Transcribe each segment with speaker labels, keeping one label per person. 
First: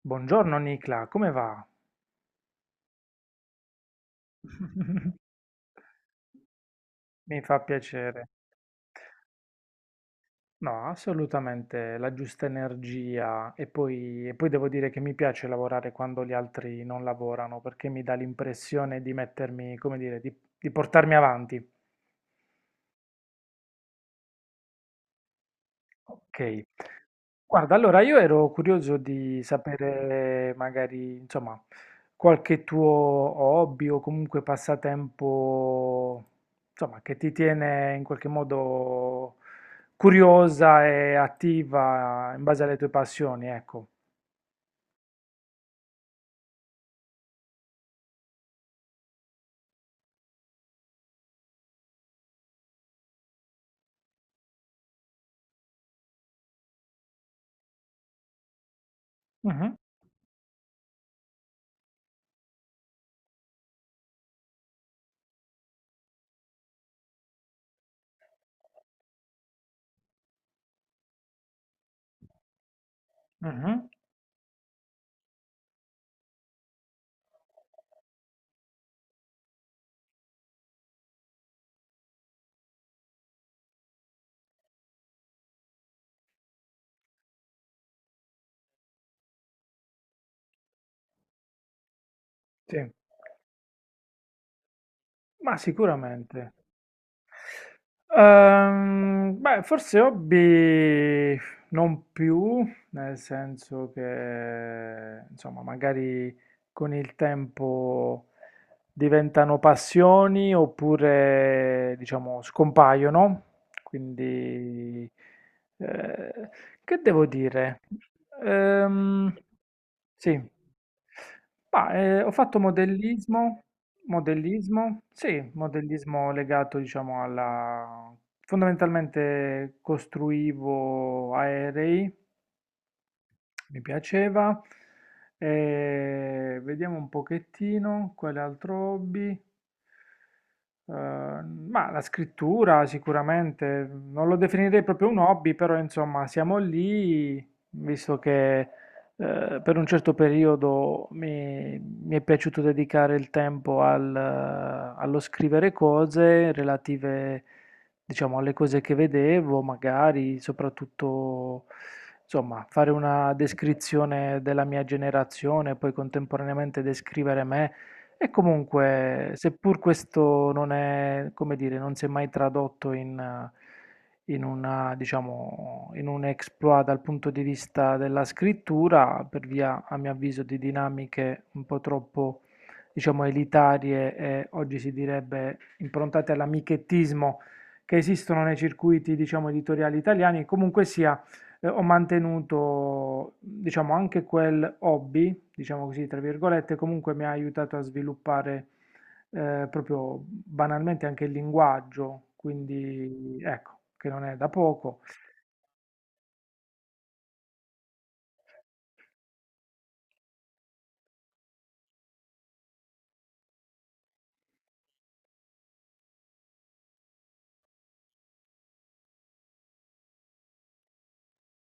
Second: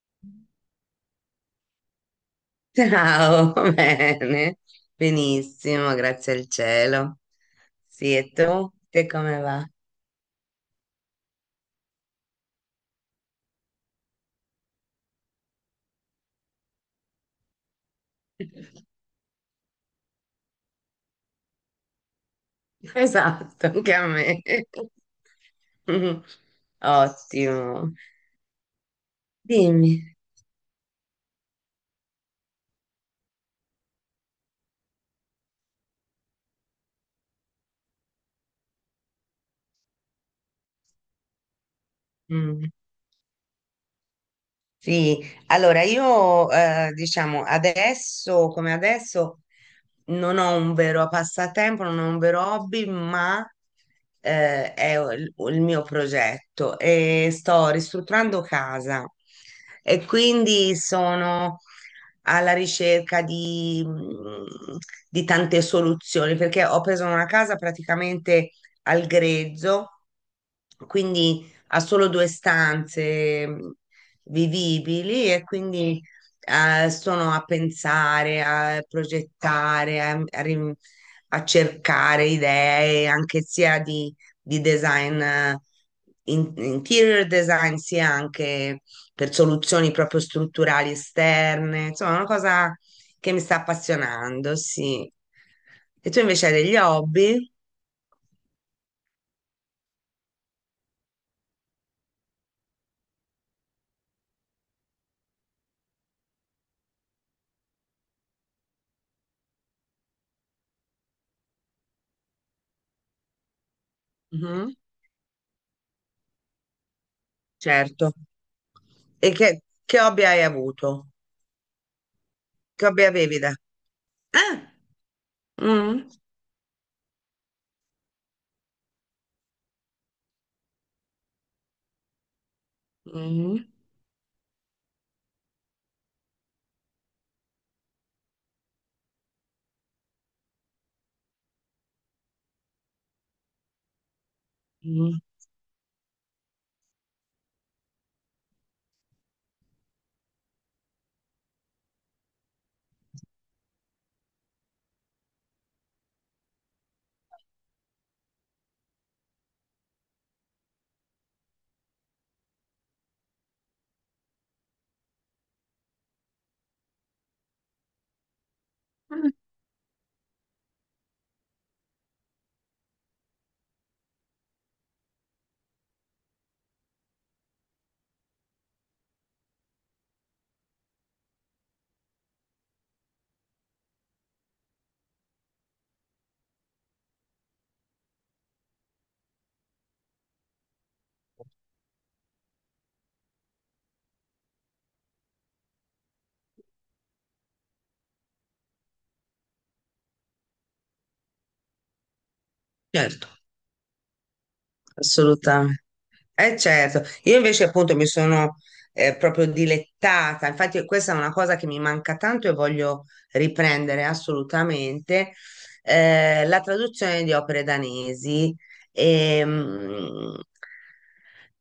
Speaker 1: Buongiorno Nicla, come va?
Speaker 2: Ciao, bene, benissimo, grazie al cielo.
Speaker 1: Mi fa
Speaker 2: Sì,
Speaker 1: piacere.
Speaker 2: e tu? Te come va?
Speaker 1: No, assolutamente la giusta energia e poi devo dire che mi piace lavorare quando gli altri non lavorano perché mi dà l'impressione di mettermi, come dire, di portarmi avanti.
Speaker 2: Esatto, anche a me.
Speaker 1: Ok, guarda,
Speaker 2: Ottimo.
Speaker 1: allora io ero curioso di
Speaker 2: Dimmi.
Speaker 1: sapere magari, insomma, qualche tuo hobby o comunque passatempo, insomma, che ti tiene in qualche modo curiosa e attiva in base
Speaker 2: Mm.
Speaker 1: alle tue passioni, ecco.
Speaker 2: Sì, allora io diciamo adesso come adesso non ho un vero passatempo, non ho un vero hobby, ma è il mio progetto e sto ristrutturando casa
Speaker 1: Mhm,
Speaker 2: e quindi sono alla ricerca di, di tante soluzioni perché ho preso una casa praticamente al grezzo, quindi ha solo due stanze
Speaker 1: mhm,
Speaker 2: vivibili e quindi sono a pensare, a progettare, a cercare idee anche sia di design, interior design, sia anche per soluzioni proprio strutturali esterne. Insomma, è una
Speaker 1: sì,
Speaker 2: cosa che mi sta appassionando, sì.
Speaker 1: ma
Speaker 2: E tu invece
Speaker 1: sicuramente.
Speaker 2: hai degli hobby?
Speaker 1: Beh, forse hobby non più, nel senso che, insomma, magari con il tempo diventano passioni oppure, diciamo, scompaiono.
Speaker 2: Mhm,
Speaker 1: Quindi, eh, che devo dire?
Speaker 2: certo. E
Speaker 1: Ehm,
Speaker 2: che hobby
Speaker 1: sì,
Speaker 2: hai avuto?
Speaker 1: ma ho fatto
Speaker 2: Che hobby avevi da...
Speaker 1: modellismo,
Speaker 2: Ah!
Speaker 1: modellismo, sì,
Speaker 2: Mm,
Speaker 1: modellismo legato, diciamo, alla... Fondamentalmente costruivo aerei,
Speaker 2: mm,
Speaker 1: mi piaceva. Vediamo un pochettino, quale altro hobby? Ma la scrittura sicuramente, non lo definirei proprio un
Speaker 2: mm.
Speaker 1: hobby, però insomma siamo lì, visto che per un certo periodo mi è piaciuto dedicare il tempo al, allo scrivere cose relative, diciamo, alle cose che vedevo, magari soprattutto, insomma, fare una descrizione della mia generazione, poi contemporaneamente descrivere me. E comunque, seppur questo non è, come dire, non si è mai tradotto in, in una, diciamo, in un exploit dal punto di vista della scrittura, per via, a mio avviso, di dinamiche un po' troppo, diciamo, elitarie e oggi si direbbe improntate all'amichettismo che esistono nei circuiti, diciamo, editoriali italiani, comunque sia ho mantenuto, diciamo, anche quel hobby diciamo così, tra virgolette, comunque mi ha aiutato a sviluppare proprio banalmente anche il linguaggio,
Speaker 2: Certo,
Speaker 1: quindi ecco, che non è da poco.
Speaker 2: assolutamente. Eh certo, io invece appunto mi sono proprio dilettata, infatti questa è una cosa che mi manca tanto e voglio riprendere assolutamente, la traduzione di opere danesi, ehm,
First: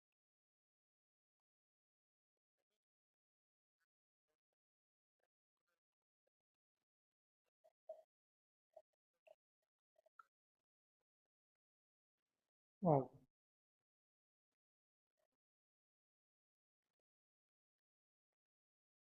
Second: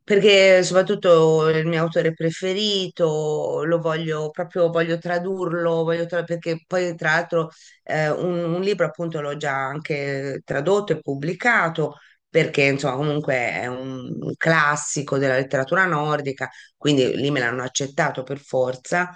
Speaker 2: perché soprattutto il mio autore preferito, lo voglio proprio, voglio tradurlo, perché poi tra l'altro un libro appunto l'ho già anche tradotto e pubblicato perché insomma
Speaker 1: Wow,
Speaker 2: comunque è un classico della letteratura nordica, quindi lì me l'hanno accettato per forza.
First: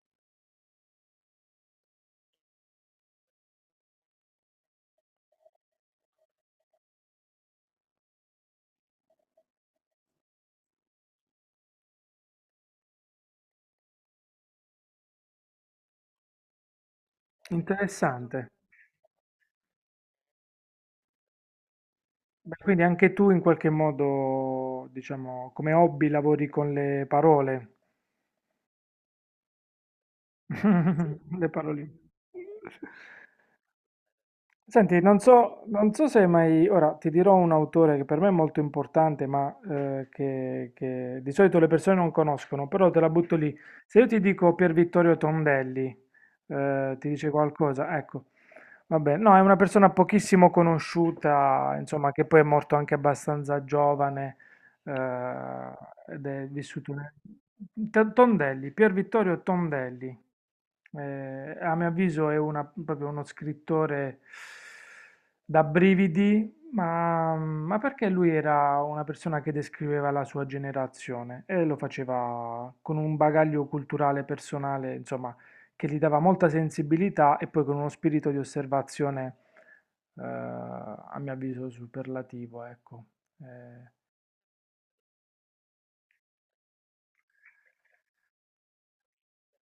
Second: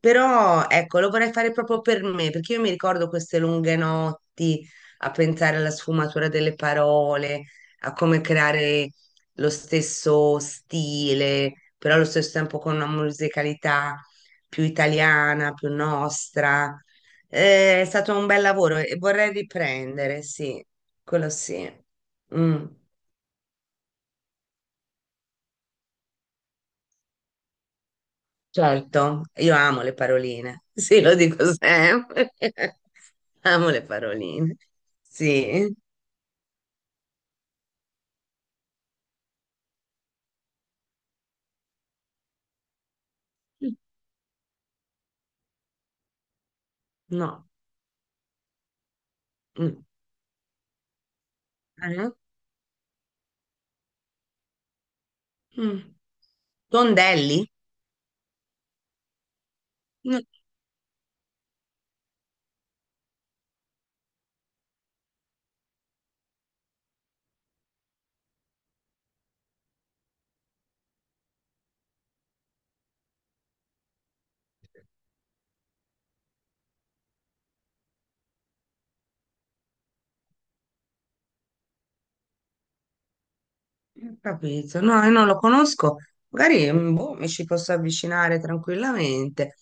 Speaker 2: Però ecco, lo vorrei fare proprio per me, perché io mi ricordo queste lunghe notti a pensare alla sfumatura delle parole, a come creare lo stesso stile, però allo stesso tempo con una musicalità più italiana, più nostra. È stato un bel
Speaker 1: interessante.
Speaker 2: lavoro e vorrei riprendere, sì, quello sì.
Speaker 1: Beh,
Speaker 2: Mm,
Speaker 1: quindi anche tu in qualche modo, diciamo, come hobby lavori con le parole,
Speaker 2: certo, io amo le paroline, sì, lo dico
Speaker 1: le paroline.
Speaker 2: sempre. Amo le paroline,
Speaker 1: Senti, non so,
Speaker 2: sì.
Speaker 1: non so se hai mai... Ora ti dirò un autore che per me è molto importante, ma che di solito le persone non conoscono, però te la butto lì. Se io ti dico Pier Vittorio Tondelli, ti dice
Speaker 2: No.
Speaker 1: qualcosa? Ecco, vabbè, no, è una
Speaker 2: Mm.
Speaker 1: persona pochissimo conosciuta,
Speaker 2: Eh?
Speaker 1: insomma, che poi è morto anche abbastanza giovane, eh,
Speaker 2: Mm.
Speaker 1: ed è vissuto nel...
Speaker 2: Tondelli?
Speaker 1: Tondelli, Pier Vittorio Tondelli,
Speaker 2: No,
Speaker 1: eh, a mio avviso è proprio uno scrittore da brividi, ma perché lui era una persona che descriveva la sua generazione e lo faceva con un bagaglio culturale personale, insomma, che gli dava molta sensibilità e poi con uno spirito di osservazione, a mio avviso, superlativo, ecco. Eh,
Speaker 2: non ho capito, no, io non lo conosco. Magari boh, mi ci posso avvicinare tranquillamente.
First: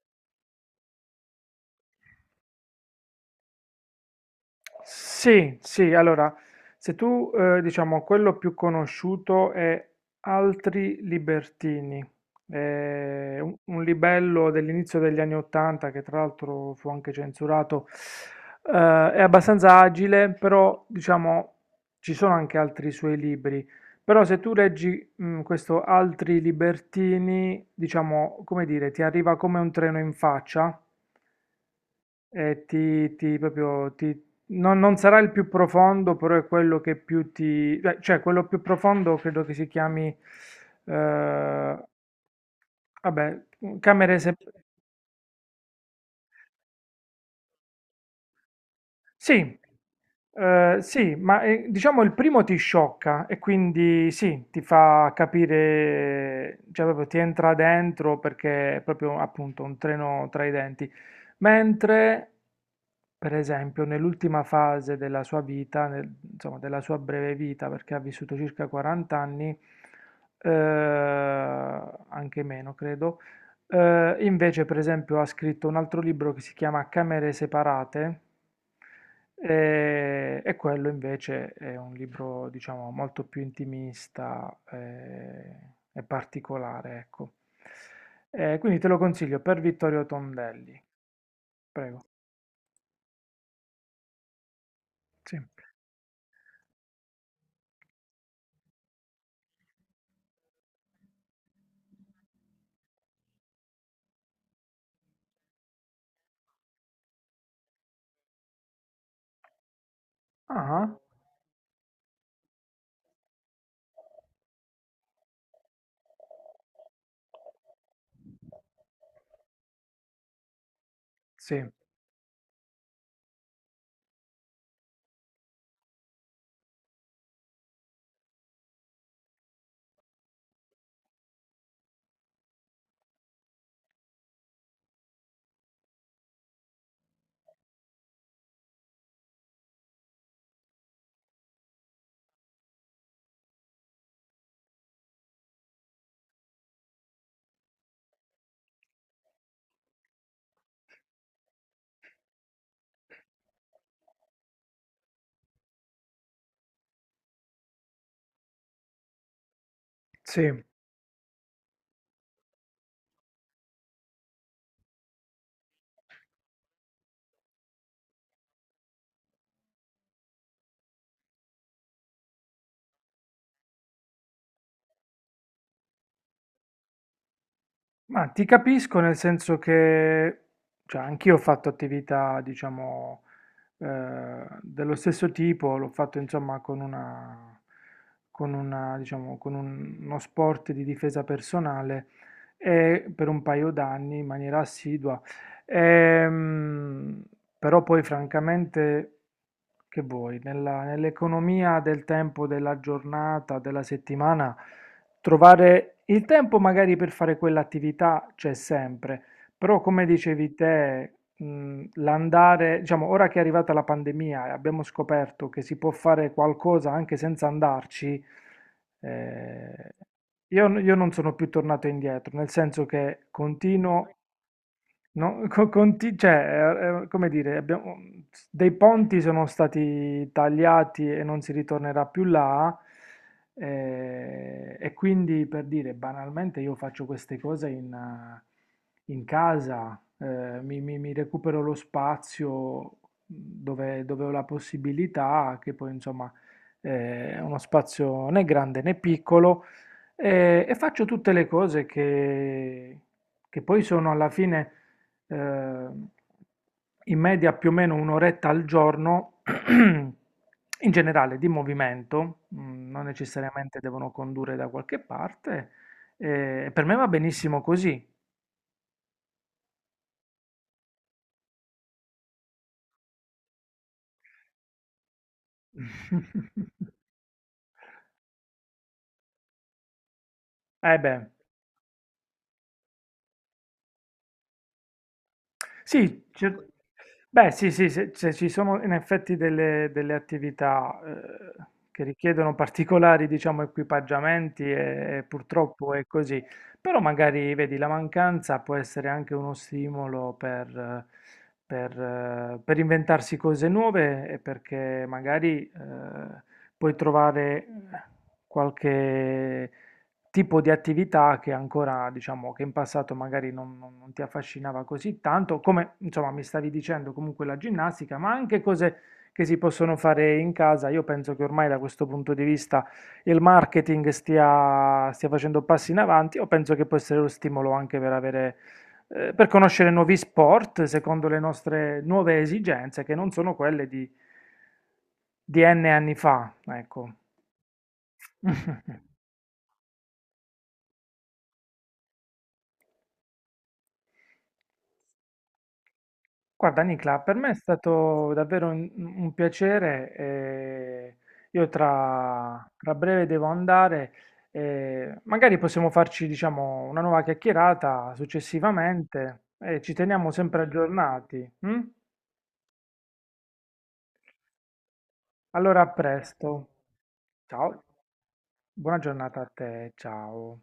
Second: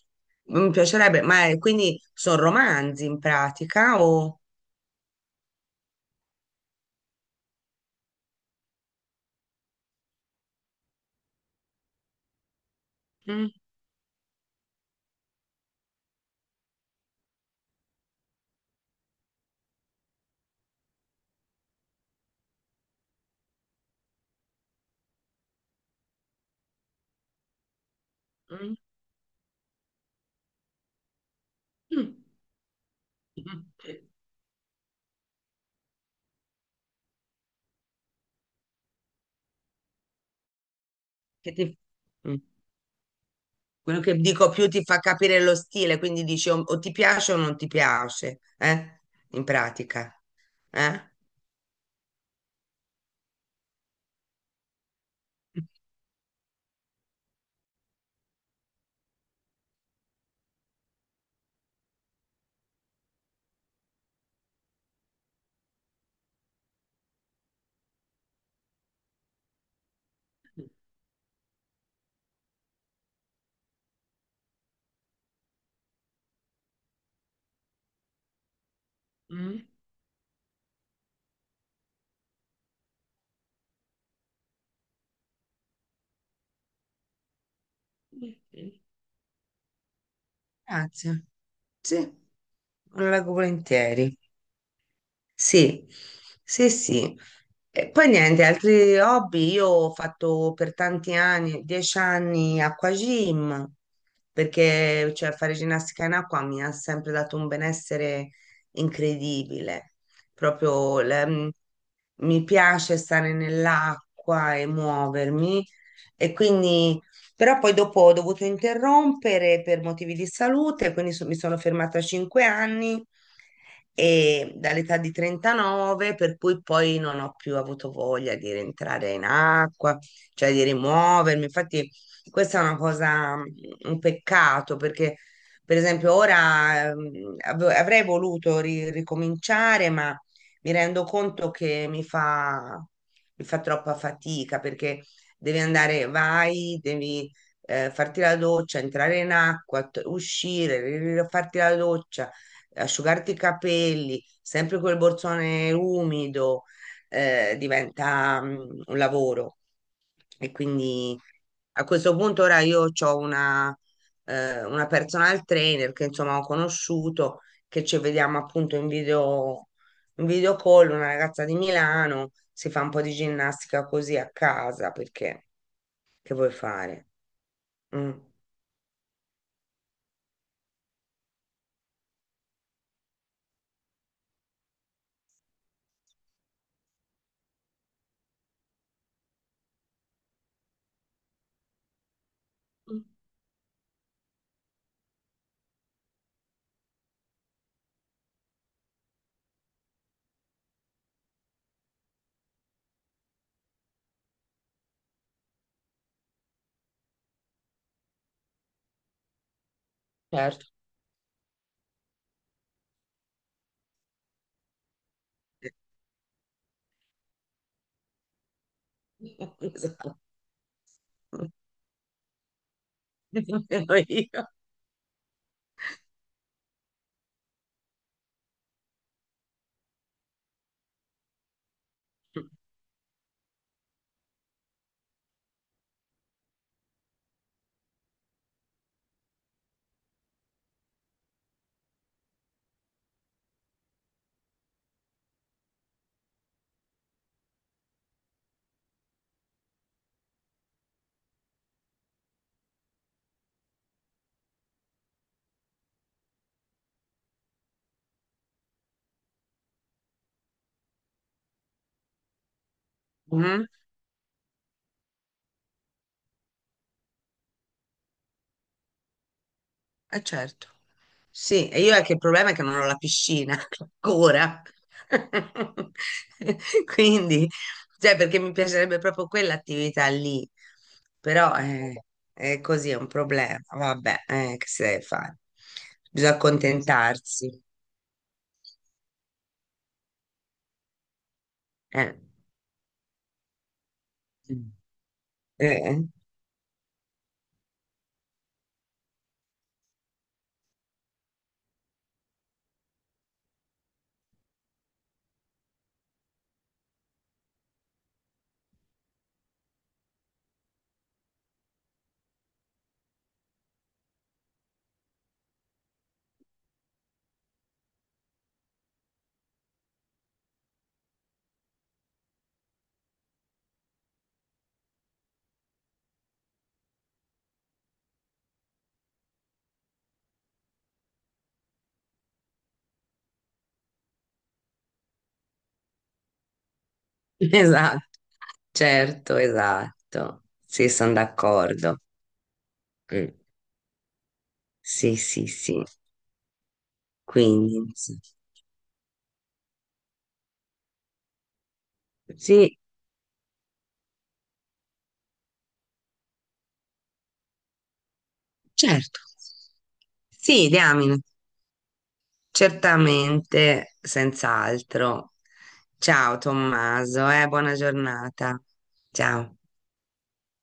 Speaker 2: Mi piacerebbe, ma quindi sono romanzi in pratica o...
Speaker 1: sì, sì, allora, se tu, diciamo, quello più conosciuto è Altri Libertini,
Speaker 2: Mm,
Speaker 1: un libello dell'inizio degli anni Ottanta, che tra l'altro fu anche censurato, eh, è abbastanza agile, però, diciamo, ci sono anche altri suoi libri. Però se tu leggi, mm, questo Altri Libertini, diciamo, come
Speaker 2: mm,
Speaker 1: dire, ti arriva come un treno in faccia,
Speaker 2: mm.
Speaker 1: e ti
Speaker 2: Mhm.
Speaker 1: proprio, non sarà il più profondo, però è quello che più ti... cioè, quello più profondo credo che si chiami...
Speaker 2: Che
Speaker 1: eh,
Speaker 2: ti- mm.
Speaker 1: vabbè,
Speaker 2: Quello che
Speaker 1: camere...
Speaker 2: dico
Speaker 1: sep-
Speaker 2: più ti fa capire lo stile, quindi dici o ti piace o non ti piace, eh? In
Speaker 1: sì,
Speaker 2: pratica,
Speaker 1: eh,
Speaker 2: eh?
Speaker 1: sì, ma diciamo il primo ti sciocca e quindi sì, ti fa capire, cioè proprio ti entra dentro perché è proprio appunto un treno tra i denti. Mentre, per esempio, nell'ultima fase della sua vita, insomma della sua breve vita, perché ha vissuto circa 40 anni, eh, anche meno credo, invece per esempio ha scritto un altro libro che si chiama Camere separate
Speaker 2: Mm.
Speaker 1: e quello invece è un libro, diciamo, molto più intimista e particolare, ecco. Quindi te lo consiglio per Vittorio Tondelli,
Speaker 2: Grazie. Sì,
Speaker 1: prego.
Speaker 2: lo leggo volentieri.
Speaker 1: Sì.
Speaker 2: Sì, sì, sì. E poi niente, altri hobby. Io ho fatto per tanti anni, 10 anni, acquagym, perché cioè, fare ginnastica in acqua mi ha sempre dato un benessere incredibile.
Speaker 1: Ah,
Speaker 2: Proprio la- m, mi piace stare nell'acqua e muovermi. E quindi, però poi dopo ho dovuto interrompere per motivi di salute, mi sono
Speaker 1: sì,
Speaker 2: fermata a 5 anni e dall'età di 39, per cui poi non ho più avuto voglia di rientrare in acqua, cioè di rimuovermi. Infatti, questa è una cosa, un peccato, perché per esempio ora avrei voluto ricominciare, ma mi rendo conto che mi fa troppa fatica perché devi andare, vai, devi farti la doccia, entrare in acqua, uscire, farti la doccia asciugarti i capelli, sempre quel borsone umido, diventa un lavoro. E
Speaker 1: sì.
Speaker 2: quindi a questo punto ora io ho una personal trainer che insomma ho conosciuto, che ci vediamo appunto in video call, una ragazza di Milano, si fa un po' di ginnastica così a casa, perché che vuoi fare? Mm.
Speaker 1: Ma ti capisco nel senso che, cioè, anch'io ho fatto attività, diciamo, dello stesso tipo, l'ho fatto insomma con una, diciamo, con uno sport di difesa personale e per un paio d'anni in maniera assidua. Ehm, però poi francamente, che vuoi, nell'economia del tempo, della giornata, della settimana. Trovare il tempo magari per fare quell'attività c'è sempre, però come dicevi
Speaker 2: Certo.
Speaker 1: te, l'andare, diciamo, ora che è arrivata la pandemia e abbiamo scoperto che si può fare qualcosa anche senza andarci, eh,
Speaker 2: Esatto.
Speaker 1: io non sono più tornato indietro, nel senso che continuo.
Speaker 2: Io.
Speaker 1: No, cioè, come dire, dei ponti sono stati tagliati e non si ritornerà più là, e quindi per dire, banalmente io faccio queste cose in, in casa, mi recupero lo spazio dove ho la possibilità, che poi insomma è uno spazio né grande né piccolo, e faccio tutte le cose che poi sono alla fine ehm, in media più o meno un'oretta al giorno, in generale di movimento, mm, non
Speaker 2: Mm.
Speaker 1: necessariamente devono condurre da qualche parte, e per me va benissimo così.
Speaker 2: Eh certo. Sì, e io è che il problema è che non ho la piscina ancora. Quindi, cioè, perché mi piacerebbe proprio quell'attività lì.
Speaker 1: Eh beh.
Speaker 2: Però è così, è un problema. Vabbè, che si deve fare?
Speaker 1: Sì,
Speaker 2: Bisogna
Speaker 1: cer- beh,
Speaker 2: accontentarsi.
Speaker 1: sì, sì, se, se ci sono in effetti delle, delle attività che
Speaker 2: Eh.
Speaker 1: richiedono particolari, diciamo, equipaggiamenti e purtroppo è
Speaker 2: Eh,
Speaker 1: così, però magari, vedi, la mancanza può essere anche uno stimolo per inventarsi cose nuove e perché magari puoi trovare qualche tipo di attività che ancora, diciamo, che in passato magari non ti affascinava così tanto, come insomma mi stavi dicendo comunque la ginnastica, ma anche cose che si possono fare in casa. Io penso che ormai da questo punto di vista il marketing stia facendo passi in avanti, o penso che può essere lo stimolo anche per avere, per conoscere nuovi sport secondo le nostre nuove esigenze, che non sono quelle di N anni fa, ecco.
Speaker 2: Esatto, certo, esatto. Sì, sono d'accordo. Mm. Sì, sì, sì.
Speaker 1: Guarda Nicla, per me è
Speaker 2: Quindi, sì.
Speaker 1: stato davvero un piacere. Io
Speaker 2: Sì.
Speaker 1: tra breve devo andare. Magari possiamo farci, diciamo, una nuova chiacchierata
Speaker 2: Certo,
Speaker 1: successivamente e ci teniamo sempre
Speaker 2: sì, diamine,
Speaker 1: aggiornati. Mm?
Speaker 2: certamente, senz'altro.
Speaker 1: Allora, a
Speaker 2: Ciao
Speaker 1: presto.
Speaker 2: Tommaso, buona
Speaker 1: Ciao,
Speaker 2: giornata.
Speaker 1: buona giornata a
Speaker 2: Ciao.
Speaker 1: te. Ciao.